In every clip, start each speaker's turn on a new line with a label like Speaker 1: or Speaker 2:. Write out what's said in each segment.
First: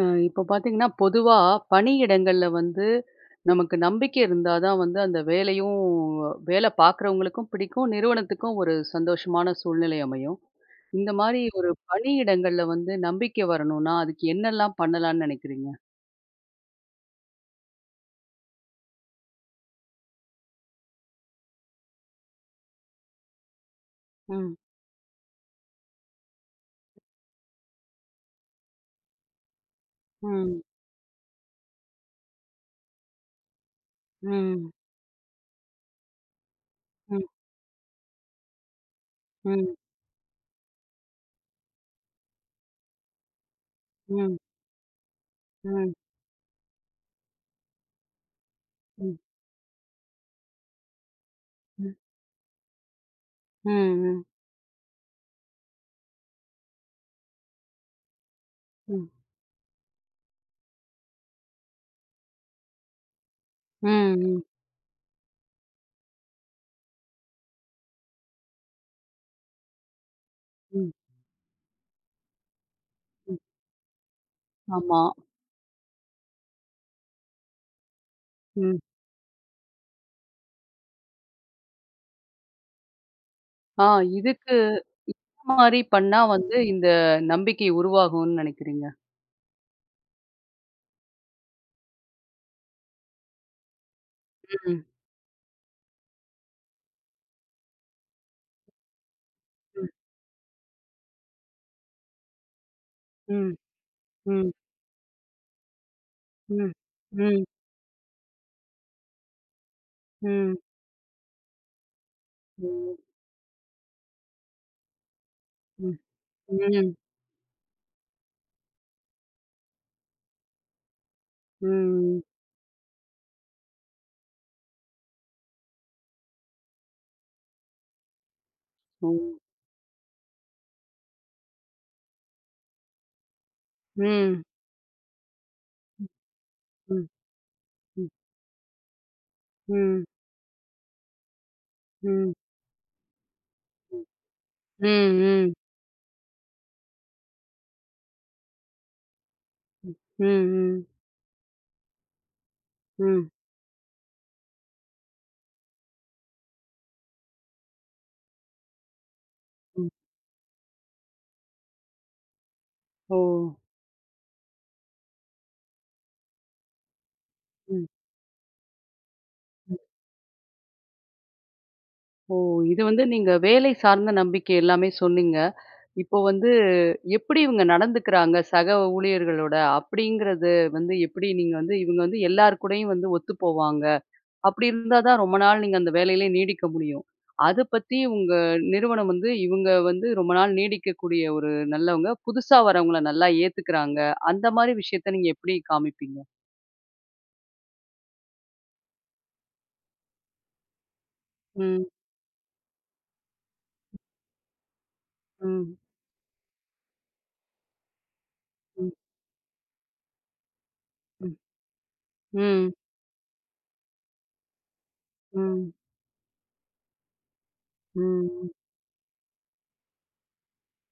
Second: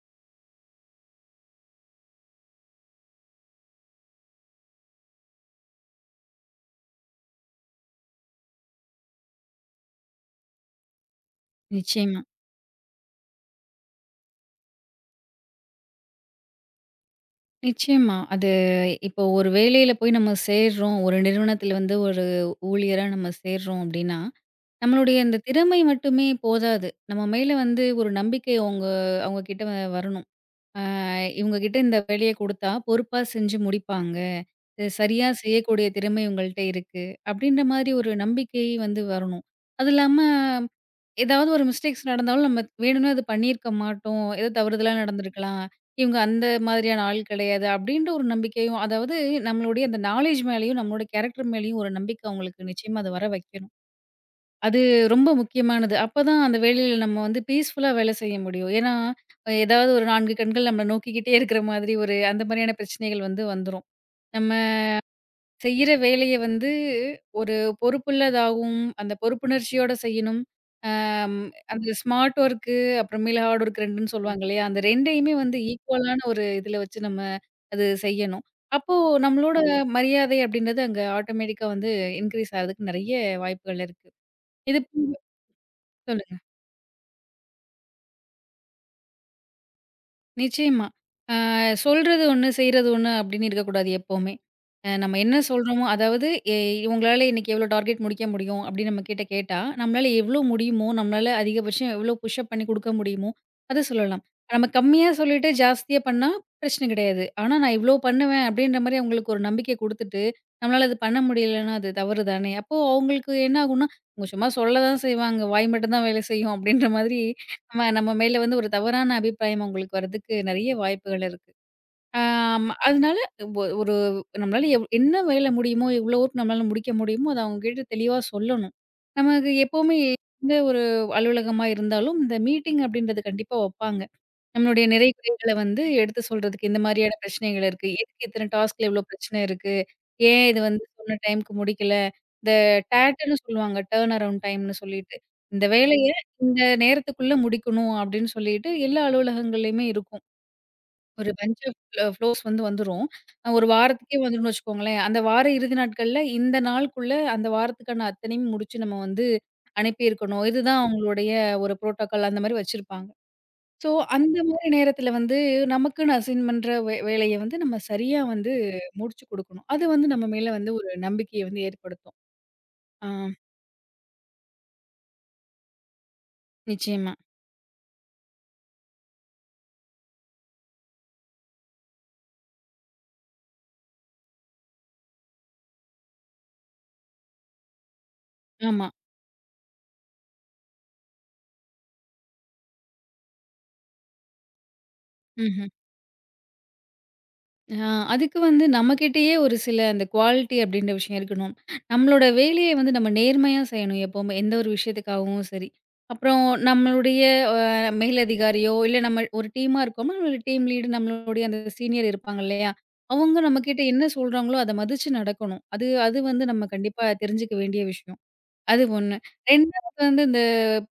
Speaker 1: இப்போ பார்த்தீங்கன்னா பொதுவா பணியிடங்கள்ல வந்து நமக்கு நம்பிக்கை இருந்தா தான் வந்து அந்த வேலையும் வேலை பார்க்குறவங்களுக்கும் பிடிக்கும், நிறுவனத்துக்கும் ஒரு சந்தோஷமான சூழ்நிலை அமையும். இந்த மாதிரி ஒரு
Speaker 2: நிச்சயமா,
Speaker 1: பணியிடங்கள்ல வந்து நம்பிக்கை வரணும்னா, அதுக்கு என்னெல்லாம் பண்ணலாம்னு நினைக்கிறீங்க?
Speaker 2: நிச்சயமா. அது இப்போ ஒரு வேலையில போய் நம்ம சேர்றோம். ஒரு நிறுவனத்தில வந்து ஒரு ஊழியரா நம்ம சேர்றோம் அப்டின்னா,
Speaker 1: ம்.
Speaker 2: நம்மளுடைய அந்த திறமை மட்டுமே போதாது. நம்ம மேல வந்து ஒரு நம்பிக்கை அவுங்க அவுங்க கிட்ட வரணும்.
Speaker 1: ம்.
Speaker 2: அ இவுங்க கிட்ட இந்த வேலைய குடுத்தா பொறுப்பா செஞ்சு முடிப்பாங்க.
Speaker 1: ம்.
Speaker 2: இது சரியா செய்யக்கூடிய திறமை இவுங்கள்ட்ட இருக்கு.
Speaker 1: ம்.
Speaker 2: அப்டின்ற மாரி ஒரு நம்பிக்கை வந்து வரணும்.
Speaker 1: ம்.
Speaker 2: அது இல்லாம ஏதாவது ஒரு மிஸ்டேக்ஸ் நடந்தாலும் நம்ம வேணும்னே அது பண்ணியிருக்க மாட்டோம்.
Speaker 1: ம்.
Speaker 2: ஏதோ தவறுதலா நடந்திருக்கலாம்.
Speaker 1: ம்.
Speaker 2: இவங்க அந்த மாதிரியான ஆள் கிடையாது. அப்படின்ற ஒரு நம்பிக்கையும், அதாவது
Speaker 1: ம்.
Speaker 2: நம்மளுடைய அந்த நாலேட்ஜ் மேலயும், நம்மளோட கேரக்டர் மேலயும்
Speaker 1: ம்.
Speaker 2: ஒரு
Speaker 1: ம்.
Speaker 2: நம்பிக்கை அவங்களுக்கு நிச்சயமா அது வர வைக்கணும்.
Speaker 1: ம்.
Speaker 2: அது ரொம்ப முக்கியமானது. அப்பதான் அந்த வேலையில நம்ம வந்து பீஸ்ஃபுல்லா வேலை செய்ய முடியும். ஏன்னா,
Speaker 1: ம்.
Speaker 2: ஏதாவது ஒரு 4 கண்கள் நம்மள நோக்கிக்கிட்டே இருக்கிற மாதிரி ஒரு அந்த மாதிரியான பிரச்சனைகள் வந்து வந்துரும்.
Speaker 1: ம்.
Speaker 2: நம்ம செய்யிற வேலைய வந்து ஒரு பொறுப்புள்ளதாகவும், அந்த பொறுப்புணர்ச்சியோட செய்யணும்.
Speaker 1: ம்.
Speaker 2: அம் அந்த ஸ்மார்ட் வொர்க்கு,
Speaker 1: ம்.
Speaker 2: அப்புறமேலு ஹார்ட் வொர்க் 2ன்னு சொல்லுவாங்க இல்லையா? அந்த
Speaker 1: ஆமா.
Speaker 2: 2யுமே வந்து ஈக்குவலான ஒரு இதுல வச்சு நம்ம அது செய்யணும்.
Speaker 1: ம்.
Speaker 2: அப்போ நம்மளோட மரியாதை அப்படின்றது அங்க ஆட்டோமேட்டிக்கா வந்து இன்கிரீஸ் ஆகுறதுக்கு நெறைய வாய்ப்புகள்
Speaker 1: ஆ,
Speaker 2: இருக்கு.
Speaker 1: இதுக்கு
Speaker 2: இது
Speaker 1: மாதிரி பண்ணா
Speaker 2: சொல்லுங்க.
Speaker 1: வந்து இந்த நம்பிக்கை உருவாகும்னு நினைக்கிறீங்க?
Speaker 2: நிச்சயமா. ஆ சொல்றது ஒண்ணு, செய்றது ஒண்ணு அப்படின்னு இருக்கக்கூடாது எப்பவுமே.
Speaker 1: ம்.
Speaker 2: நம்ம என்ன சொல்றோமோ அதாவது எ "உங்களால இன்னைக்கு எவ்வளோ டார்கெட் முடிக்க முடியும்?" அப்படின்னு நம்மகிட்ட கேட்டா,
Speaker 1: ம்.
Speaker 2: நம்மளால எவ்வளோ முடியுமோ, நம்மளால அதிகபட்சம் எவ்வளோ புஷ் அப் பண்ணி குடுக்க முடியுமோ,
Speaker 1: ம்,
Speaker 2: அத சொல்லலாம்.
Speaker 1: ம்,
Speaker 2: நம்ம கம்மியா சொல்லிட்டு ஜாஸ்தியா பண்ணா
Speaker 1: ம்,
Speaker 2: பிரச்சனை கிடையாது.
Speaker 1: ம்,
Speaker 2: ஆனா நான் இவ்வளோ பண்ணுவேன் அப்படின்ற மாரி அவங்களுக்கு ஒரு நம்பிக்கை குடுத்துட்டு,
Speaker 1: ம்,
Speaker 2: நம்மளால அது பண்ண முடியலன்னா அது தவறு தானே! அப்போ
Speaker 1: ம்,
Speaker 2: அவங்களுக்கு என்ன ஆகும்னா, அவங்க சும்மா சொல்ல தான் செய்வாங்க. வாய் மட்டும்
Speaker 1: ம்,
Speaker 2: தான் வேலை செய்யும் அப்படின்ற
Speaker 1: ம்,
Speaker 2: மாதிரி ஆமா, நம்ம மேல வந்து ஒரு தவறான அபிப்பிராயம் அவங்களுக்கு வர்றதுக்கு நெறைய வாய்ப்புகள் இருக்கு.
Speaker 1: ம்,
Speaker 2: அதனால ஒரு நம்மளால என்ன வேல முடியுமோ, எவ்வளோ ஒர்க் நம்மளால முடிக்க முடியுமோ, அத அவங்ககிட்ட தெளிவா சொல்லணும்.
Speaker 1: ஓ!
Speaker 2: நமக்கு எப்பவுமே எந்த ஒரு அலுவலகமா இருந்தாலும், இந்த மீட்டிங் அப்படின்றது கண்டிப்பா வப்பாங்க.
Speaker 1: ம்,
Speaker 2: நம்மளுடைய நிறை, குறைகள வந்து எடுத்து சொல்றதுக்கு இந்த
Speaker 1: ம்,
Speaker 2: மாரியான பிரச்சனைகள் இருக்கு.
Speaker 1: ம்,
Speaker 2: எதுக்கு இத்தன டாஸ்க்ல இவ்ளோ பிரச்சனை இருக்கு?
Speaker 1: ம்,
Speaker 2: ஏன் இது வந்து சொன்ன டைம்க்கு முடிக்கல?
Speaker 1: ம்,
Speaker 2: இந்த டேட்டுன்னு சொல்லுவாங்க. டர்ன் அரவுண்ட் டைம்ன்னு
Speaker 1: ம்,
Speaker 2: சொல்லிட்டு.
Speaker 1: ம்,
Speaker 2: இந்த வேலைய இந்த நேரத்துக்குள்ள முடிக்கணும் அப்படின்னு சொல்லிட்டு எல்லா அலுவலகங்கள்லயுமே இருக்கும்.
Speaker 1: ம், ம்,
Speaker 2: ஒரு பஞ்ச் ஆஃப் ஃப்ளோஸ் வந்து வந்துரும்.
Speaker 1: ம்,
Speaker 2: ஒரு வாரத்துக்கே வந்துரும்னு வச்சுக்கோங்களேன். அந்த வார இறுதி நாட்கள்ல இந்த நாளுக்குள்ள அந்த வாரத்துக்கான அத்தனையும் முடிச்சு நம்ம வந்து
Speaker 1: ம்.
Speaker 2: அனுப்பியிருக்கணும். இதுதான் அவங்களுடைய ஒரு புரோட்டோகால் அந்த மாரி வச்சிருப்பாங்க.
Speaker 1: ஓ!
Speaker 2: ஸோ, அந்த மாரி நேரத்தில வந்து நமக்குன்னு அசைன் பண்ற வேலைய வந்து நம்ம
Speaker 1: ம்,
Speaker 2: சரியா வந்து முடிச்சு குடுக்கணும்.
Speaker 1: ம்.
Speaker 2: அது வந்து நம்ம மேல வந்து ஒரு நம்பிக்கைய வந்து ஏற்படுத்தும்.
Speaker 1: ஓ! இது வந்து
Speaker 2: ஆ,
Speaker 1: நீங்க வேலை சார்ந்த நம்பிக்கை எல்லாமே சொன்னீங்க. இப்போ வந்து
Speaker 2: நிச்சயமா.
Speaker 1: எப்படி இவங்க நடந்துக்கிறாங்க, சக ஊழியர்களோட அப்படிங்கிறது வந்து எப்படி நீங்க வந்து இவங்க வந்து எல்லார் கூடயும் வந்து ஒத்துப்போவாங்க. அப்படி இருந்தா தான் ரொம்ப நாள் நீங்க அந்த வேலையிலே நீடிக்க முடியும். அத பத்தி உங்க
Speaker 2: ஆமா.
Speaker 1: நிறுவனம் வந்து, இவங்க வந்து ரொம்ப நாள் நீடிக்கக்கூடிய ஒரு நல்லவங்க. புதுசா வரவங்கள நல்லா ஏத்துக்கிறாங்க. அந்த மாரி விஷயத்த நீங்க எப்படி
Speaker 2: ம்ஹ்ம்.
Speaker 1: காமிப்பீங்க?
Speaker 2: ஆ, அதுக்கு வந்து நம்மகிட்டயே ஒரு சில அந்த குவாலிட்டி அப்படின்ற விஷயம் இருக்கணும்.
Speaker 1: ம்,
Speaker 2: நம்மளோட வேலைய வந்து நம்ம நேர்மையா செய்யணும் எப்பவுமே. எந்த ஒரு விஷயத்துக்காகவும் சரி.
Speaker 1: ம்,
Speaker 2: அப்புறம் நம்மளுடைய அ மேலதிகாரியோ,
Speaker 1: ம்,
Speaker 2: இல்ல நம்ம ஒரு டீமா இருக்கோம்னா, நம்மளோட டீம் லீடு
Speaker 1: ம்,
Speaker 2: நம்மளுடைய அந்த சீனியர் இருப்பாங்க
Speaker 1: ம்,
Speaker 2: இல்லையா? அவங்க நம்மகிட்ட என்ன சொல்றாங்களோ, அத மதிச்சு நடக்கணும்.
Speaker 1: ம்,
Speaker 2: அது அது வந்து நம்ம கண்டிப்பா தெரிஞ்சுக்க வேண்டிய விஷயம்.
Speaker 1: ம்.
Speaker 2: அது 1. 2வது வந்து இந்த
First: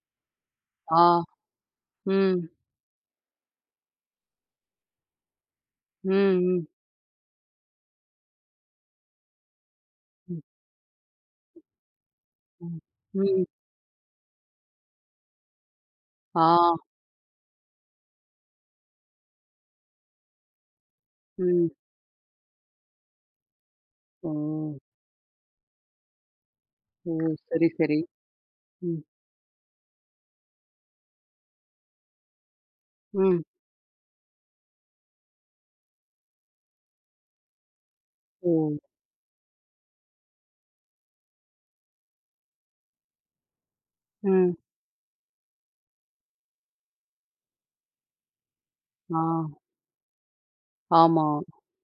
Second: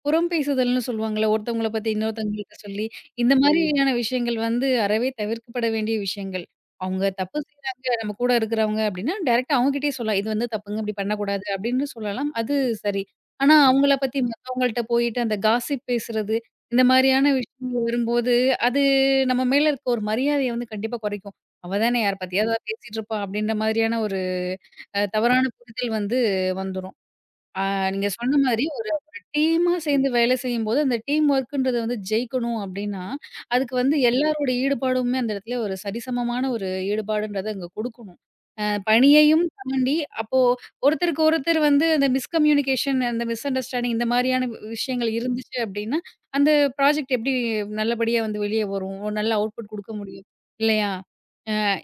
Speaker 2: புறம் பேசுதல்னு
Speaker 1: ஆ,
Speaker 2: சொல்லுவாங்கல்ல. ஒருத்தவங்கள பத்தி
Speaker 1: ம்,
Speaker 2: இன்னொருத்தவங்கள்ட்ட சொல்லி, இந்த மாதிரியான விஷயங்கள் வந்து அறவே தவிர்க்கப்பட வேண்டிய
Speaker 1: ம்,
Speaker 2: விஷயங்கள்.
Speaker 1: ம்,
Speaker 2: அவங்க தப்பு செய்றாங்க, நம்ம கூட இருக்கிறவங்க அப்படின்னா, டைரக்ட்டா அவங்ககிட்டயே சொல்லலாம். இது
Speaker 1: ம்,
Speaker 2: வந்து தப்புங்க, இப்படி பண்ணக்கூடாது அப்படின்னு சொல்லலாம். அது
Speaker 1: ம்,
Speaker 2: சரி.
Speaker 1: ம்.
Speaker 2: ஆனா அவங்கள பத்தி மத்தவங்கள்ட்ட போயிட்டு அந்த காசிப் பேசுறது,
Speaker 1: ஆ,
Speaker 2: இந்த மாதிரியான விஷயங்கள் வரும்போது, அது நம்ம மேல இருக்க ஒரு மரியாதைய வந்து கண்டிப்பா குறைக்கும்.
Speaker 1: ம்.
Speaker 2: "அவ தானே யார பத்தியாவது பேசிட்டு இருப்பா" அப்படின்ற மாதிரியான ஒரு
Speaker 1: ஓ!
Speaker 2: தவறான புரிதல் வந்து வந்துரும்.
Speaker 1: ஓ!
Speaker 2: ஆ
Speaker 1: சரி, சரி.
Speaker 2: நீங்க சொன்ன மாரி ஒரு
Speaker 1: ம்,
Speaker 2: ஒரு டீமா சேர்ந்து வேலை செய்யும்போது, அந்த டீம் ஒர்க்குன்றத வந்து ஜெயிக்கணும் அப்டின்னா,
Speaker 1: ம்.
Speaker 2: அதுக்கு வந்து எல்லாரோட ஈடுபாடுமே அந்த இடத்துல ஒரு சரிசமமான ஒரு ஈடுபாடுன்றத அங்க குடுக்கணும்.
Speaker 1: ஓ!
Speaker 2: பணியையும் தாண்டி அப்போ ஒருத்தருக்கு ஒருத்தர் வந்து அந்த மிஸ்கம்யூனிகேஷன், அந்த மிஸ் அண்டர்ஸ்டாண்டிங் இந்த மாரியான
Speaker 1: ம்.
Speaker 2: விஷயங்கள் இருந்துச்சு அப்டின்னா, அந்த ப்ராஜெக்ட் எப்டி நல்லபடியா வந்து வெளிய வரும்? ஒரு
Speaker 1: ஆ,
Speaker 2: நல்ல அவுட்புட் குடுக்க முடியும் இல்லையா?
Speaker 1: ஆமா.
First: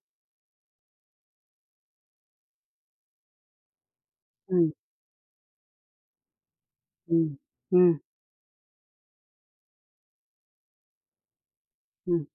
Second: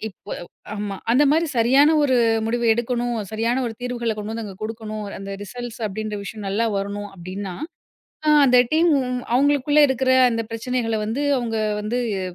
Speaker 2: இப்போ ஆமா. அந்த மாரி சரியான ஒரு முடிவு எடுக்கணும். சரியான ஒரு தீர்வுகள கொண்டு வந்து அங்க
Speaker 1: ம்,
Speaker 2: குடுக்கணும். அந்த ரிசல்ட்ஸ் அப்டின்ற விஷயம் நல்லா வரணும்
Speaker 1: ம்,
Speaker 2: அப்டின்னா,
Speaker 1: ம்,
Speaker 2: அந்த டீம் அவங்களுக்குள்ள இருக்கிற அந்த பிரச்சனைகள வந்து அவங்க வந்து
Speaker 1: ம்.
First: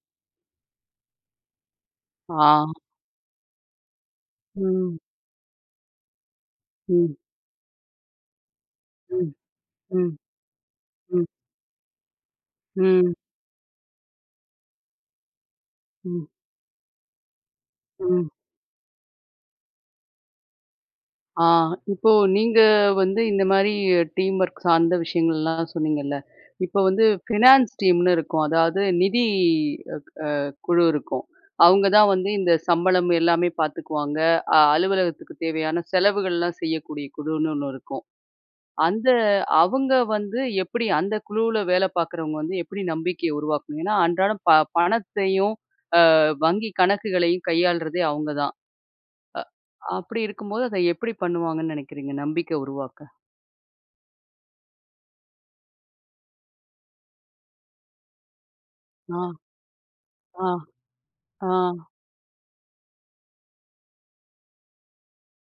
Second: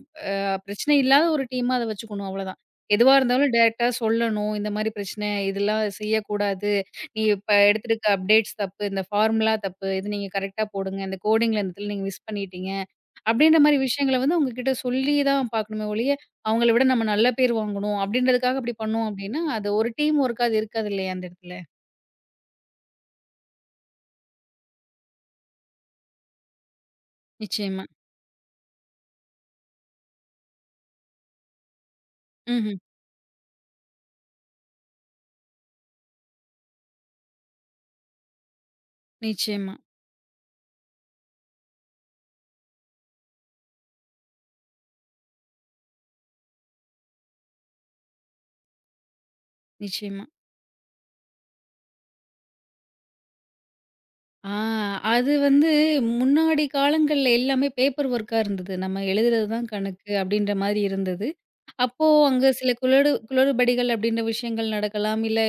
Speaker 2: பிரச்சனை இல்லாத ஒரு டீமா அத வச்சுக்கணும்
Speaker 1: ஆ,
Speaker 2: அவ்வளோதான். எதுவா இருந்தாலும் டைரக்ட்டா சொல்லணும். இந்த மாரி
Speaker 1: ம்,
Speaker 2: பிரச்சனை, இதெல்லாம் செய்யக்கூடாது.
Speaker 1: ம்.
Speaker 2: நீ இப்ப எடுத்திருக்க அப்டேட்ஸ் தப்பு. இந்த
Speaker 1: ம்,
Speaker 2: ஃபார்முலா தப்பு. இது
Speaker 1: ம்,
Speaker 2: நீங்க கரெக்ட்டா போடுங்க. இந்த
Speaker 1: ம்,
Speaker 2: கோடிங்ல இந்த இடத்துல நீங்க மிஸ் பண்ணிட்டீங்க.
Speaker 1: ம்,
Speaker 2: அப்படின்ற மாரி விஷயங்கள வந்து அவங்க கிட்ட சொல்லி தான் பார்க்கணுமே ஒழிய,
Speaker 1: ம்,
Speaker 2: அவங்கள விட நம்ம நல்ல பேர் வாங்கணும்
Speaker 1: ம்.
Speaker 2: அப்படின்றதுக்காக அப்படி பண்ணோம் அப்படின்னா, அது ஒரு டீம் ஒர்க்கா அது இருக்காது இல்லையா அந்த
Speaker 1: ஆ,
Speaker 2: இடத்துல.
Speaker 1: இப்போ நீங்க வந்து இந்த மாரி டீம் ஒர்க் சார்ந்த விஷயங்கள்லாம் சொன்னீங்கல்ல. இப்போ வந்து ஃபினான்ஸ்
Speaker 2: நிச்சயமா.
Speaker 1: டீம்னு இருக்கும். அதாவது நிதி அ குழு இருக்கும். அவங்க தான் வந்து இந்த
Speaker 2: ம்ஹ்ம்.
Speaker 1: சம்பளம் எல்லாமே பார்த்துக்குவாங்க. அலுவலகத்துக்கு தேவையான செலவுகள்லாம் செய்யக்கூடிய குழுன்னு ஒண்ணு இருக்கும். அந்த
Speaker 2: நிச்சயமா,
Speaker 1: அவங்க வந்து எப்படி அந்த குழுவுல வேலை பார்க்குறவங்க வந்து எப்படி நம்பிக்கைய உருவாக்கணும்? ஏன்னா, அன்றாடம் பணத்தையும் வங்கி கணக்குகளையும் கையாள்றதே அவங்க தான். அ அப்படி
Speaker 2: நிச்சயமா.
Speaker 1: இருக்கும்போது அத எப்படி பண்ணுவாங்கன்னு நினைக்கிறீங்க? நம்பிக்கை உருவாக்க?
Speaker 2: ஆ அது வந்து முன்னாடி காலங்கள்ல எல்லாமே பேப்பர் ஒர்க்கா இருந்தது. நம்ம
Speaker 1: ஆ,
Speaker 2: எழுதுறது தான் கணக்கு
Speaker 1: ஆ,
Speaker 2: அப்படின்ற மாரி இருந்தது.
Speaker 1: ஆ.
Speaker 2: அப்போ அங்க சில குளறு குளறுபடிகள் அப்படின்ற விஷயங்கள் நடக்கலாம். இல்ல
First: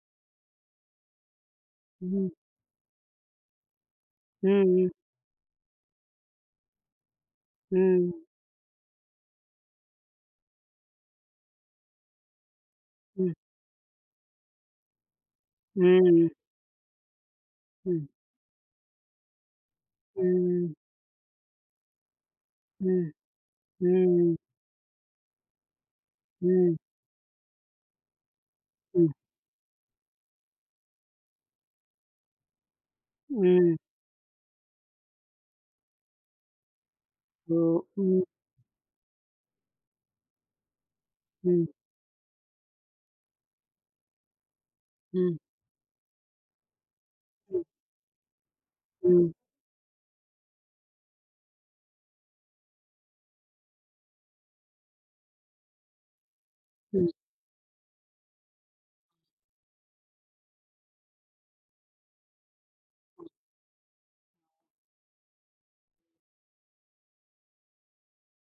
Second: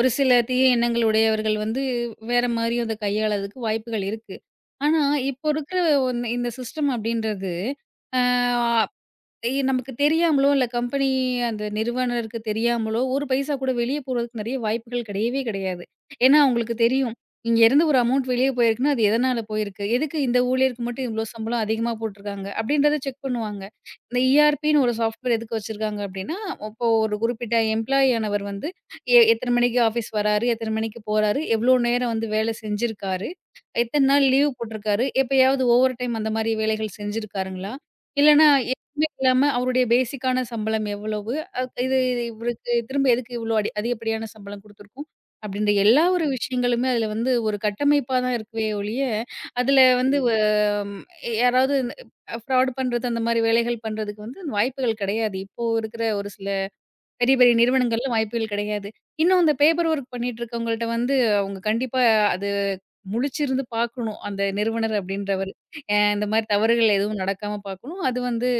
Speaker 2: ஒரு சில தீய எண்ணங்கள் உடையவர்கள் வந்து
Speaker 1: ம்,
Speaker 2: வேற மாரியும் அத கையாளதுக்கு வாய்ப்புகள் இருக்கு.
Speaker 1: ம், ம்,
Speaker 2: ஆனா, இப்போ இருக்கிற இந்த சிஸ்டம் அப்படின்றது,
Speaker 1: ம்,
Speaker 2: அ எ நமக்கு தெரியாமலோ, இல்ல கம்பெனி அந்த நிறுவனருக்கு தெரியாமலோ, ஒரு
Speaker 1: ம்,
Speaker 2: பைசா கூட வெளிய போறதுக்கு நெறைய வாய்ப்புகள் கிடையவே கிடையாது.
Speaker 1: ம்,
Speaker 2: ஏன்னா, அவங்களுக்கு தெரியும். இங்க இருந்து ஒரு
Speaker 1: ம்,
Speaker 2: அமௌண்ட் வெளிய போயிருக்குன்னா, அது எதனால போயிருக்கு? எதுக்கு இந்த
Speaker 1: ம்,
Speaker 2: ஊழியருக்கு மட்டும் இவ்ளோ சம்பளம் அதிகமா போட்டுருக்காங்க? அப்படின்றத
Speaker 1: ம்,
Speaker 2: செக் பண்ணுவாங்க. இந்த
Speaker 1: ம்,
Speaker 2: ERPன்னு ஒரு சாஃப்ட்வேர் எதுக்கு வச்சிருக்காங்க அப்படின்னா,
Speaker 1: ம்,
Speaker 2: இப்போ ஒரு குறிப்பிட்ட எம்ப்ளாயி ஆனவர் வந்து எத்தன மணிக்கு ஆஃபீஸ் வராரு? எத்தன மணிக்கு போறாரு? எவ்வளோ நேரம் வந்து வேலை செஞ்சிருக்காரு?
Speaker 1: ம்.
Speaker 2: எத்தன நாள் லீவ் போட்டிருக்காரு? எப்பயாவது ஓவர் டைம் அந்த மாரி வேலைகள்
Speaker 1: ஓ!
Speaker 2: செஞ்சிருக்காருங்களா?
Speaker 1: ம்,
Speaker 2: இல்லன்னா எதுவுமே இல்லாம அவருடைய பேசிக்கான சம்பளம் எவ்வளவு? அ
Speaker 1: ம்,
Speaker 2: இது இது இவருக்கு திரும்ப எதுக்கு இவ்ளோ அதிகப்படியான சம்பளம் குடுத்துருக்கோம்?
Speaker 1: ம்,
Speaker 2: அப்டின்ற எல்லா ஒரு விஷயங்களுமே அதுல வந்து ஒரு
Speaker 1: ம்,
Speaker 2: கட்டமைப்பா தான் இருக்குவே ஒழிய,
Speaker 1: ம்,
Speaker 2: அதுல வந்து வ ம் யாராவது ஃப்ராட் பண்றது அந்த மாரி வேலைகள் பண்றதுக்கு வந்து வாய்ப்புகள் கெடையாது. இப்போ இருக்கிற ஒரு சில பெரிய பெரிய நிறுவனங்கள்ல வாய்ப்புகள் கெடையாது. இன்னும் இந்த பேப்பர் ஒர்க் பண்ணிட்டு இருக்கவங்கள்ட்ட வந்து அவங்க கண்டிப்பா அது முழிச்சிருந்து பார்க்கணும். அந்த நிறுவனர் அப்டின்றவரு. இந்த மாரி தவறுகள் எதுவும் நடக்காம பார்க்கணும். அது வந்து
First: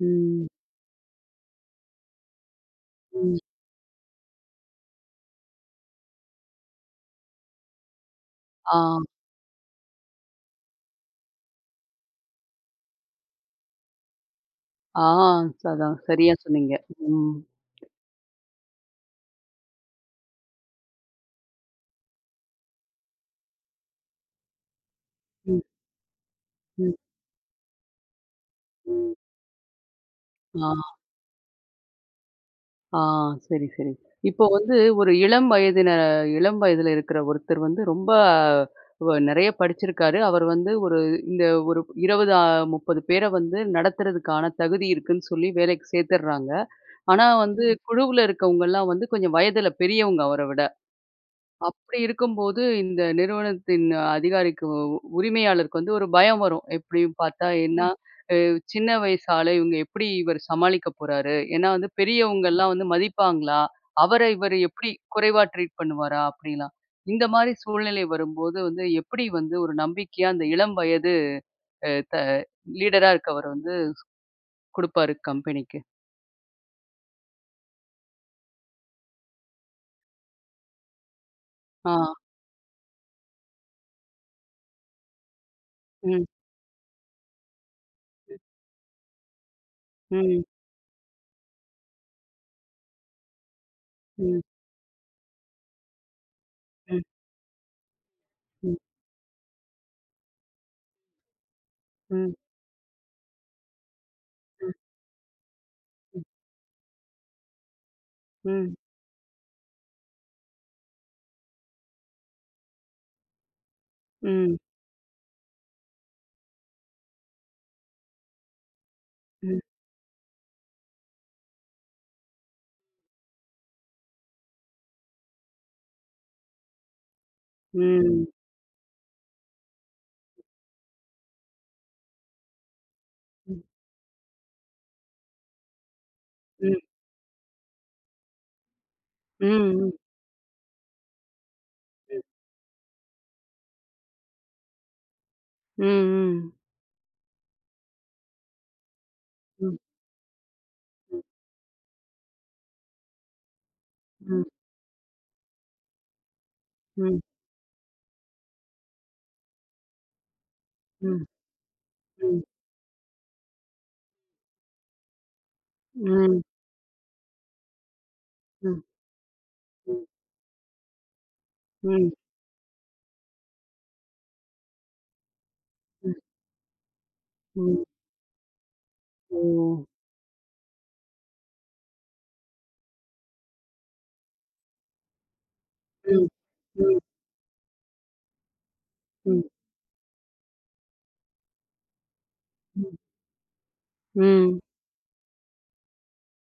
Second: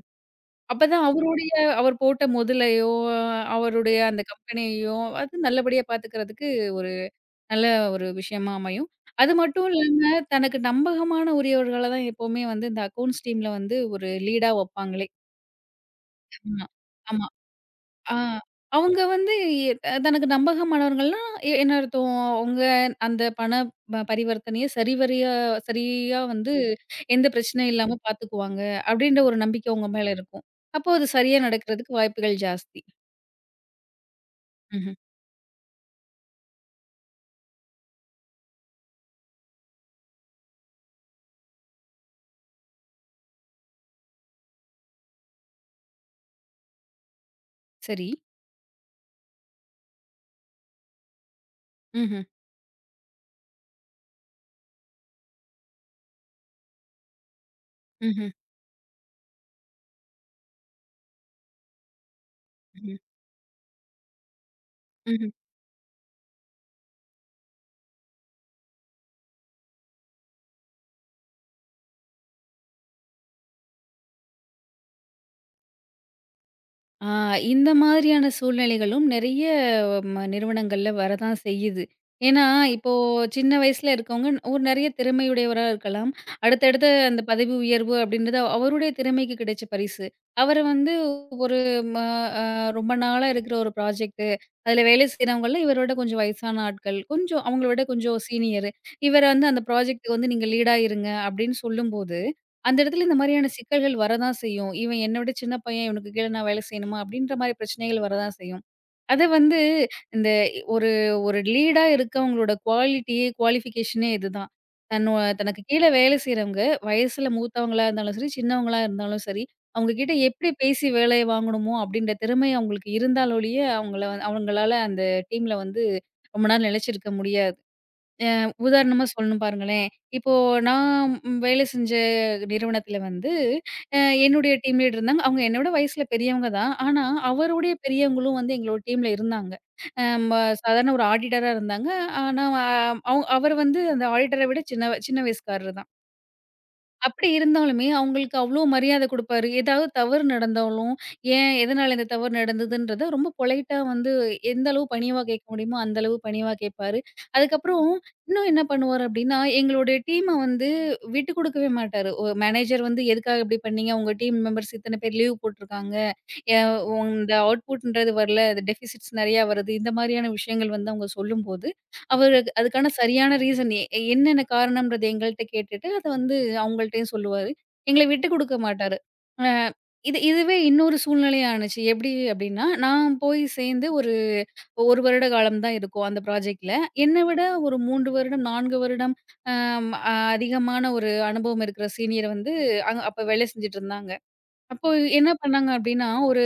Speaker 1: ம்,
Speaker 2: அப்பதான் அவருடைய அவர் போட்ட முதலையோ,
Speaker 1: ம்.
Speaker 2: அவருடைய அந்த கம்பெனியையோ அது நல்லபடியா பாத்துக்கிறதுக்கு ஒரு நல்ல ஒரு விஷயமா அமையும்.
Speaker 1: ஆ,
Speaker 2: அது மட்டும் இல்லாம தனக்கு நம்பகமான உரியவர்கள தான் எப்பவுமே வந்து இந்த அக்கவுண்ட்ஸ் டீம்ல வந்து ஒரு லீடா
Speaker 1: ஆ.
Speaker 2: வப்பாங்களே!
Speaker 1: அதான் சரியா
Speaker 2: ஆமா.
Speaker 1: சொன்னீங்க.
Speaker 2: ஆமா.
Speaker 1: ம்,
Speaker 2: ஆ. அவங்க வந்து எ தனக்கு நம்பகமானவர்கள்னா, என்ன அர்த்தம்? அவங்க அந்த பண பரிவர்த்தனைய சரிவரியா
Speaker 1: ம்,
Speaker 2: சரியா வந்து
Speaker 1: ம்,
Speaker 2: எந்த பிரச்சனையும் இல்லாம பார்த்துக்குவாங்க,
Speaker 1: ம்.
Speaker 2: அப்படின்ற ஒரு நம்பிக்கை உங்க மேல இருக்கும்.
Speaker 1: ஆ.
Speaker 2: அப்போ அது சரியா நடக்கிறதுக்கு வாய்ப்புகள் ஜாஸ்தி.
Speaker 1: ஆ, சரி, சரி. இப்போ வந்து
Speaker 2: ம்ஹ்ம்.
Speaker 1: ஒரு இளம் வயதில இருக்கிற ஒருத்தர் வந்து ரொம்ப நெறைய படிச்சிருக்காரு. அவர் வந்து இந்த ஒரு 20 30 பேர வந்து நடத்துறதுக்கான தகுதி இருக்குன்னு சொல்லி வேலைக்கு சேர்த்துடுறாங்க. ஆனா வந்து ம்.
Speaker 2: சரி.
Speaker 1: குழுவுல இருக்கவங்கலாம் வந்து கொஞ்சம் வயதில பெரியவங்க அவர விட. அப்படி
Speaker 2: ம்ஹ்ம்.
Speaker 1: இருக்கும்போது இந்த நிறுவனத்தின் அதிகாரிக்கு உரிமையாளருக்கு வந்து ஒரு பயம் வரும். எப்படியும் பார்த்தா என்ன
Speaker 2: ம்ஹ்ம்.
Speaker 1: சின்ன வயசு ஆளு இவங்க எப்படி இவர் சமாளிக்க போறாரு? ஏன்னா வந்து பெரியவங்கலாம் வந்து
Speaker 2: ம்ஹ்ம்.
Speaker 1: மதிப்பாங்களா? அவர இவரு எப்படி
Speaker 2: ம்ஹ்ம்.
Speaker 1: குறைவா ட்ரீட் பண்ணுவாரா? அப்படிலாம். இந்த மாரி சூழ்நிலை வரும்போது வந்து எப்படி வந்து ஒரு நம்பிக்கையா அந்த இளம் வயது அ த லீடரா இருக்கவர் வந்து குடுப்பாரு கம்பெனிக்கு?
Speaker 2: ஆ, இந்த மாதிரியான சூழ்நிலைகளும் நெறைய நிறுவனங்கள்ல வரதான் செய்யுது.
Speaker 1: ஆ.
Speaker 2: ஏன்னா, இப்போ சின்ன வயசுல இருக்கவங்க ஒரு நெறைய திறமையுடையவரா இருக்கலாம்.
Speaker 1: ம்.
Speaker 2: அடுத்தடுத்த அந்த பதவி உயர்வு அப்படின்றது அவருடைய திறமைக்கு கிடைச்ச பரிசு.
Speaker 1: ம்.
Speaker 2: அவர வந்து ஒரு ம அ ரொம்ப நாளா இருக்கிற ஒரு ப்ராஜெக்ட்
Speaker 1: ம்.
Speaker 2: அதுல வேலை செய்றவங்கள்ல இவர விட கொஞ்சம் வயசான ஆட்கள்,
Speaker 1: ம்.
Speaker 2: கொஞ்சம் அவங்கள விட கொஞ்சம் சீனியர்.
Speaker 1: ம்.
Speaker 2: இவர வந்து அந்த ப்ராஜெக்ட்க்கு வந்து நீங்க லீடா இருங்க அப்படின்னு சொல்லும்போது,
Speaker 1: ம்.
Speaker 2: அந்த இடத்துல இந்த மாரியான சிக்கல்கள் வரதான் செய்யும்.
Speaker 1: ம்.
Speaker 2: இவன் என்ன விட சின்ன பையன், இவனுக்கு கீழ நான் வேலை செய்யணுமா? அப்படின்ற மாரி பிரச்சனைகள் வரதான் செய்யும்.
Speaker 1: ம்.
Speaker 2: அத வந்து இந்த ஒரு ஒரு லீடா இருக்கவங்களோட குவாலிட்டியே, குவாலிஃபிகேஷனே இதுதான்.
Speaker 1: ம். ம்.
Speaker 2: தன்னோ தனக்கு கீழ வேலை செய்றவங்க, வயசுல மூத்தவங்களா இருந்தாலும் சரி, சின்னவங்களா இருந்தாலும் சரி,
Speaker 1: ம்.
Speaker 2: அவங்க கிட்ட எப்படி பேசி வேலைய வாங்கணுமோ அப்படின்ற திறமை அவங்களுக்கு இருந்தாலொழிய, அவங்களால அந்த டீம்ல வந்து ரொம்ப நாள் நிலைச்சிருக்க முடியாது.
Speaker 1: ம்.
Speaker 2: உதாரணமா சொல்லணும் பாருங்களேன். இப்போ நான் வேலை செஞ்ச நிறுவனத்தில வந்து அ என்னுடைய டீம் லீடர் இருந்தாங்க. அவங்க என்னோட வயசுல பெரியவங்க தான்.
Speaker 1: ம்.
Speaker 2: ஆனா, அவருடைய பெரியவங்களும் வந்து எங்களோட டீம்ல இருந்தாங்க.
Speaker 1: ம்.
Speaker 2: அ ம சாதாரண ஒரு ஆடிட்டரா இருந்தாங்க.
Speaker 1: ம்.
Speaker 2: ஆனா அவ் அவ் அவர் வந்து அந்த ஆடிட்டர விட சின்ன சின்ன வயசுக்காரர் தான்.
Speaker 1: ம்.
Speaker 2: அப்படி இருந்தாலுமே, அவங்களுக்கு அவ்ளோ மரியாதை குடுப்பாரு.
Speaker 1: ம்.
Speaker 2: ஏதாவது தவறு நடந்தாலும்,
Speaker 1: ம்.
Speaker 2: ஏன்? எதனால இந்த தவறு நடந்ததுன்றத ரொம்ப பொலைட்டா வந்து
Speaker 1: ம்.
Speaker 2: எந்த அளவு பணிவா கேட்க முடியுமோ, அந்த அளவு பணிவா கேட்பாரு.
Speaker 1: ம்.
Speaker 2: அதுக்கப்புறம் இன்னும் என்ன பண்ணுவாரு அப்படின்னா, எங்களுடைய டீம்ம வந்து
Speaker 1: ம். ம்.
Speaker 2: விட்டு குடுக்கவே மாட்டாரு.
Speaker 1: ம்.
Speaker 2: மேனேஜர் வந்து எதுக்காக இப்படி பண்ணீங்க? உங்க டீம் மெம்பர்ஸ் இத்தன பேர் லீவ் போட்டுருக்காங்க.
Speaker 1: ம்.
Speaker 2: எ உங்க இந்த அவுட்புட்ன்றது வரல. அது
Speaker 1: ம்.
Speaker 2: டெஃபிசிட்ஸ் நெறையா வருது. இந்த
Speaker 1: ம்.
Speaker 2: மாரியான விஷயங்கள் வந்து அவங்க சொல்லும்போது,
Speaker 1: ம்,
Speaker 2: அவரு அதுக்கான சரியான ரீசன் என்னென்ன காரணம்ன்றத எங்கள்ட்ட கேட்டுட்டு, அத
Speaker 1: ம்,
Speaker 2: வந்து அவங்கள்ட்டயும் சொல்லுவாரு.
Speaker 1: ம்.
Speaker 2: எங்கள விட்டு குடுக்க மாட்டாரு.
Speaker 1: ஓ!
Speaker 2: அ இது இதுவே இன்னொரு சூழ்நிலையா ஆனுச்சு. எப்டி அப்டின்னா, நான் போய் சேர்ந்து ஒரு 1 வருட காலம் தான் இருக்கும் அந்த
Speaker 1: ம்,
Speaker 2: ப்ராஜெக்ட்ல.
Speaker 1: ம்,
Speaker 2: என்ன விட ஒரு 3 வருடம், 4 வருடம்
Speaker 1: ம்,
Speaker 2: அம் அதிகமான ஒரு அனுபவம் இருக்கிற சீனியர் வந்து அங்க அப்ப வேலை செஞ்சுட்டு இருந்தாங்க.
Speaker 1: ம்,
Speaker 2: அப்போ என்ன பண்ணாங்க அப்டின்னா,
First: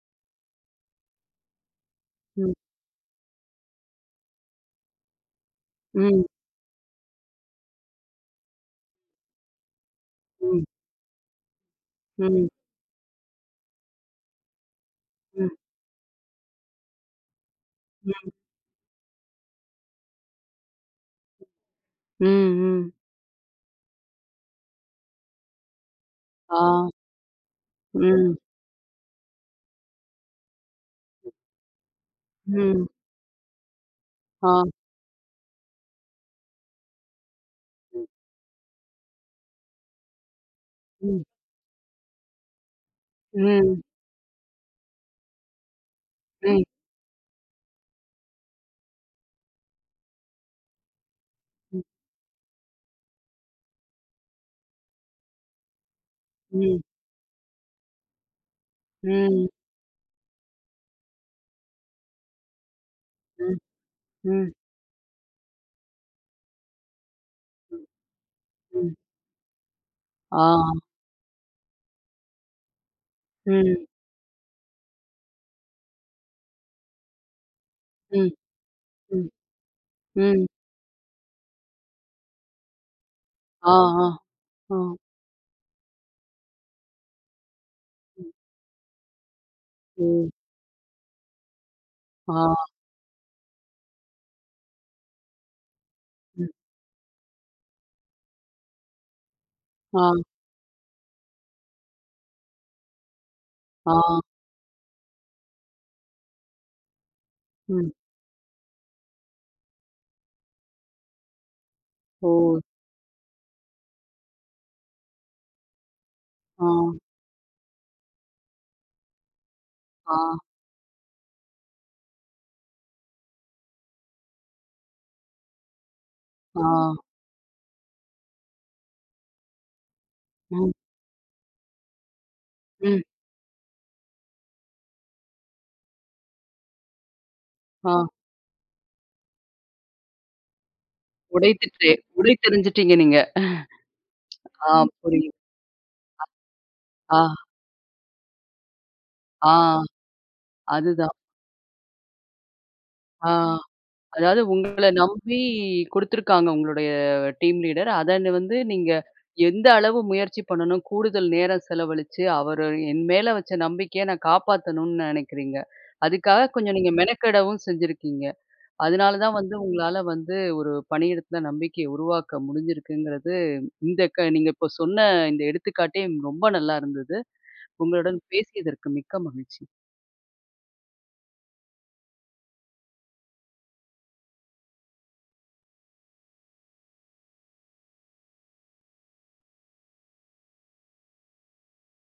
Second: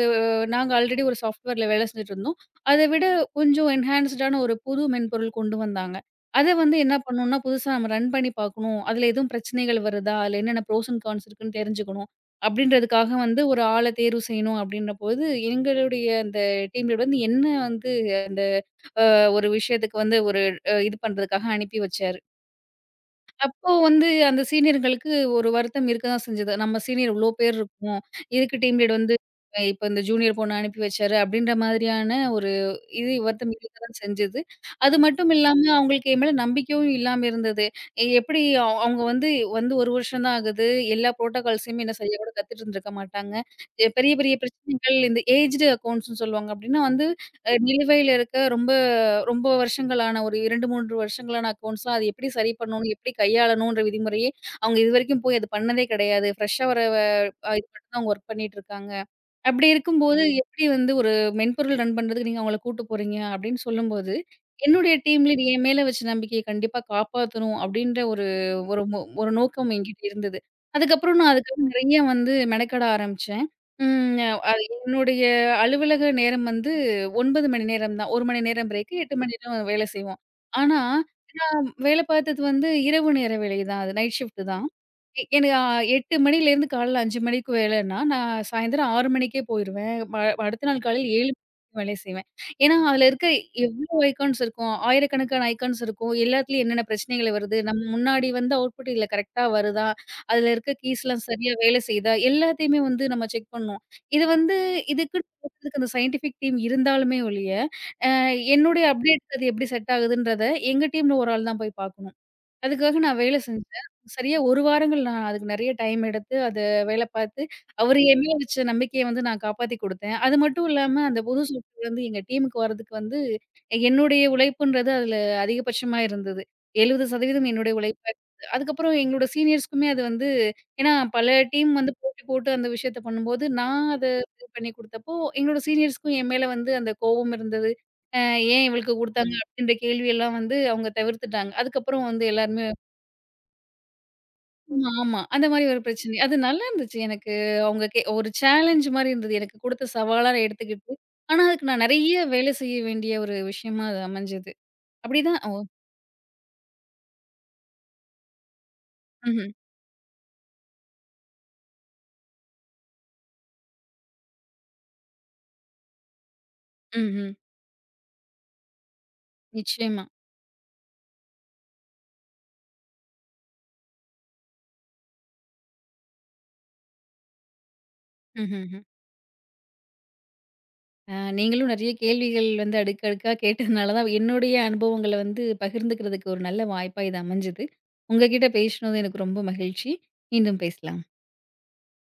Speaker 2: நாங்க ஆல்ரெடி ஒரு சாஃப்ட்வேர்ல வேலை செஞ்சுட்டுருந்தோம்.
Speaker 1: ம்,
Speaker 2: அத விட கொஞ்சம் என்ஹான்ஸ்டான ஒரு புது மென்பொருள் கொண்டு வந்தாங்க.
Speaker 1: ம், ம்,
Speaker 2: அத வந்து என்ன பண்ணணும்னா, புதுசா நம்ம ரன் பண்ணி பார்க்கணும். அதுல எதுவும் பிரச்சனைகள் வருதா? அதுல என்னென்ன ப்ரோஸ் அண்ட் கான்ஸ் இருக்குன்னு தெரிஞ்சுக்கணும்.
Speaker 1: ம், ம், ம்,
Speaker 2: அப்டின்றதுக்காக வந்து ஒரு ஆள தேர்வு செய்யணும் அப்டின்றபோது,
Speaker 1: ம், ம்.
Speaker 2: எங்களுடைய அந்த டீம் லீடர் வந்து என்ன வந்து அந்த ஒரு விஷயத்துக்கு வந்து ஒரு அ இது பண்றதுக்காக அனுப்பி வச்சாரு.
Speaker 1: ம்.
Speaker 2: அப்போ வந்து அந்த சீனியர்களுக்கு ஒரு வருத்தம் இருக்க தான் செஞ்சது.
Speaker 1: ஆ,
Speaker 2: நம்ம சீனியர் இவ்ளோ பேர் இருக்கோம்.
Speaker 1: ம்,
Speaker 2: எதுக்கு டீம் லீட் வந்து இப்ப இந்த ஜூனியர் பொண்ண அனுப்பி வச்சாரு அப்படின்ற மாதிரியான ஒரு
Speaker 1: ம்,
Speaker 2: வருத்தம் இருக்க தான் செஞ்சது.
Speaker 1: ஆ,
Speaker 2: அது மட்டும் இல்லாம அவங்களுக்கு என் மேல நம்பிக்கையும் இல்லாம இருந்தது.
Speaker 1: ம்,
Speaker 2: எ- எப்படி அவ் அவங்க வந்து வந்து 1 வருஷம் தான் ஆகுது. எல்லா
Speaker 1: ம்,
Speaker 2: புரோட்டோகால்ஸையுமே என்ன செய்ய கூட கத்துட்டு இருந்திருக்க மாட்டாங்க.
Speaker 1: ம்,
Speaker 2: பெரிய பெரிய பிரச்சனைகள் இந்த ஏஜ்டு அக்கவுண்ட்ஸ்ன்னு சொல்லுவாங்க.
Speaker 1: ம்,
Speaker 2: அப்படின்னா வந்து நிலுவையில இருக்க ரொம்ப ரொம்ப வருஷங்களான ஒரு 2, 3 வருஷங்களான
Speaker 1: ம்,
Speaker 2: அக்கவுண்ட்ஸ்லாம் அது எப்படி சரி பண்ணணும், எப்படி கையாளணுன்ற விதிமுறையே அவங்க இதுவரைக்கும் போய் அது பண்ணதே கிடையாது. ஃப்ரெஷ்ஷா வர வ இது மட்டும் தான் அவங்க வொர்க் பண்ணிட்டு இருக்காங்க.
Speaker 1: ம்,
Speaker 2: அப்படி இருக்கும்போது, எப்படி வந்து ஒரு மென்பொருள் ரன் பண்றதுக்கு நீங்க அவங்கள கூட்டு போறீங்க
Speaker 1: ம்,
Speaker 2: அப்படின்னு சொல்லும்போது, என்னுடைய டீம் லீட் என் மேல வச்ச நம்பிக்கைய கண்டிப்பா காப்பாத்தணும் அப்படின்ற ஒரு ஒரு
Speaker 1: ம்.
Speaker 2: மோ ஒரு நோக்கம் என்கிட்ட இருந்தது.
Speaker 1: ஆ,
Speaker 2: அதுக்கப்புறம் நான் அதுக்காக நெறைய வந்து மெனக்கட ஆரம்பிச்சேன்.
Speaker 1: ம்,
Speaker 2: ம் அது என்னுடைய அலுவலக நேரம் வந்து 9 மணி நேரம் தான். 1
Speaker 1: ம்,
Speaker 2: மணி நேரம் பிரேக், 8
Speaker 1: ம்,
Speaker 2: மணி நேரம் வேலை செய்வோம்.
Speaker 1: ம்.
Speaker 2: ஆனா வேலை பார்த்தது வந்து இரவு நேர வேலை
Speaker 1: ஆ,
Speaker 2: தான். அது
Speaker 1: ஆ,
Speaker 2: நைட் ஷிஃப்ட் தான். எனக்கு 8 மணிலேருந்து காலையில 5 மணிக்கு வேலைன்னா,
Speaker 1: ஆ,
Speaker 2: நான் சாயந்தரம் 6 மணிக்கே போயிருவேன். அடுத்த நாள் காலையில 7 மணிக்கு வேலை செய்வேன். ஏன்னா, அதில இருக்க எவ்வளோ ஐகான்ஸ் இருக்கும். ஆயிரக்கணக்கான ஐகான்ஸ் இருக்கும்.
Speaker 1: ம்,
Speaker 2: எல்லாத்துலயும் என்னென்ன பிரச்சனைகள் வருது, நம்ம முன்னாடி வந்த அவுட்புட் இதில கரெக்ட்டா வருதா,
Speaker 1: ஓ!
Speaker 2: அதில இருக்க கீஸ்லாம் சரியா வேலை செய்யுதா, எல்லாத்தையுமே வந்து நம்ம செக் பண்ணணும்.
Speaker 1: ஆ,
Speaker 2: இது வந்து இதுக்குன்னு அந்த சயின்டிஃபிக் டீம் இருந்தாலுமே ஒழிய,
Speaker 1: ம், ஆ,
Speaker 2: அ
Speaker 1: ஆ,
Speaker 2: என்னுடைய அப்டேட்க்கு அது எப்படி செட் ஆகுதுன்றத எங்க டீம்ல ஒரு ஆள் தான் போய் பார்க்கணும்.
Speaker 1: ம், ஓ!
Speaker 2: அதுக்காக நான் வேலை செஞ்சேன். சரியா 1 வாரங்கள் நான் அதுக்கு நெறைய டைம் எடுத்து அத
Speaker 1: ஆ,
Speaker 2: வேலை பார்த்து, அவரு என் மேல வச்ச நம்பிக்கைய வந்து நான் காப்பாத்தி குடுத்தேன். அது மட்டும் இல்லாம அந்த புது சாஃப்ட்வேர் வந்து எங்க டீமுக்கு வர்றதுக்கு வந்து என்னுடைய உழைப்புன்றது அதுல அதிகபட்சமா இருந்தது.
Speaker 1: ஆ, ஆ,
Speaker 2: 70% என்னுடைய உழைப்பா இருந்தது. அதுக்கப்புறம் எங்களோட சீனியர்ஸ்க்குமே அது வந்து
Speaker 1: ம்,
Speaker 2: ஏன்னா பல டீம் வந்து போட்டி போட்டு அந்த விஷயத்த
Speaker 1: ம்,
Speaker 2: பண்ணும்போது, நான் அத இது பண்ணி குடுத்தப்போ, எங்களோட சீனியர்ஸ்க்கும் என் மேல வந்து அந்த கோவம் இருந்தது.
Speaker 1: ஆ.
Speaker 2: அ ஏன் இவளுக்கு குடுத்தாங்க? என்ற கேள்வியெல்லாம் வந்து அவங்க
Speaker 1: உடை
Speaker 2: தவிர்த்துட்டாங்க.
Speaker 1: திட்டே
Speaker 2: அதுக்கப்புறம் வந்து
Speaker 1: உடை
Speaker 2: எல்லாருமே
Speaker 1: தெரிஞ்சுட்டீங்க நீங்க. ஆ,
Speaker 2: ஆமா, ஆமா.
Speaker 1: புரியுது.
Speaker 2: அந்த மாரி ஒரு பிரச்சனை. அது நல்லாருந்துச்சு
Speaker 1: ஆ,
Speaker 2: எனக்கு. அவங்க ஒரு சேலஞ்ச் மாரி இருந்தது. எனக்கு
Speaker 1: ஆ,
Speaker 2: குடுத்த சவாலா எடுத்துக்கிட்டு,
Speaker 1: அதுதான்.
Speaker 2: ஆனா அதுக்கு நான் நெறைய வேலை செய்ய வேண்டிய
Speaker 1: ஆ,
Speaker 2: ஒரு விஷயமா அது
Speaker 1: அதாவது
Speaker 2: அமைஞ்சது.
Speaker 1: உங்கள நம்பி
Speaker 2: அப்படிதான் ஓ
Speaker 1: குடுத்துருக்காங்க உங்களுடைய டீம் லீடர். அத வந்து நீங்க
Speaker 2: ம்ஹ்ம்,
Speaker 1: எந்த அளவு முயற்சி பண்ணணும், கூடுதல் நேரம் செலவழிச்சு, அவரு என் மேல வச்ச நம்பிக்கைய நான் காப்பாத்தணும்னு நெனைக்கிறீங்க. அதுக்காக கொஞ்சம் நீங்க
Speaker 2: ம்ஹ்ம்.
Speaker 1: மெனக்கெடவும் செஞ்சிருக்கீங்க. அதனால தான் வந்து உங்களால
Speaker 2: நிச்சயமா.
Speaker 1: வந்து ஒரு பணியிடத்துல நம்பிக்கைய உருவாக்க முடிஞ்சிருக்குங்கிறது, இந்த நீங்க இப்ப சொன்ன இந்த எடுத்துக்காட்டே ரொம்ப நல்லா இருந்தது. உங்களுடன்
Speaker 2: ம்ஹ்ஹ்ம்.
Speaker 1: பேசியதற்கு மிக்க மகிழ்ச்சி.
Speaker 2: நீங்களும் நெறைய கேள்விகள் வந்து அடுக்கு அடுக்கா கேட்டதுனால தான் என்னுடைய அனுபவங்கள வந்து பகிர்ந்துக்கிறதுக்கு ஒரு நல்ல வாய்ப்பா இது அமைஞ்சது. உங்க கிட்ட பேசினது எனக்கு ரொம்ப மகிழ்ச்சி. மீண்டும் பேசலாம்.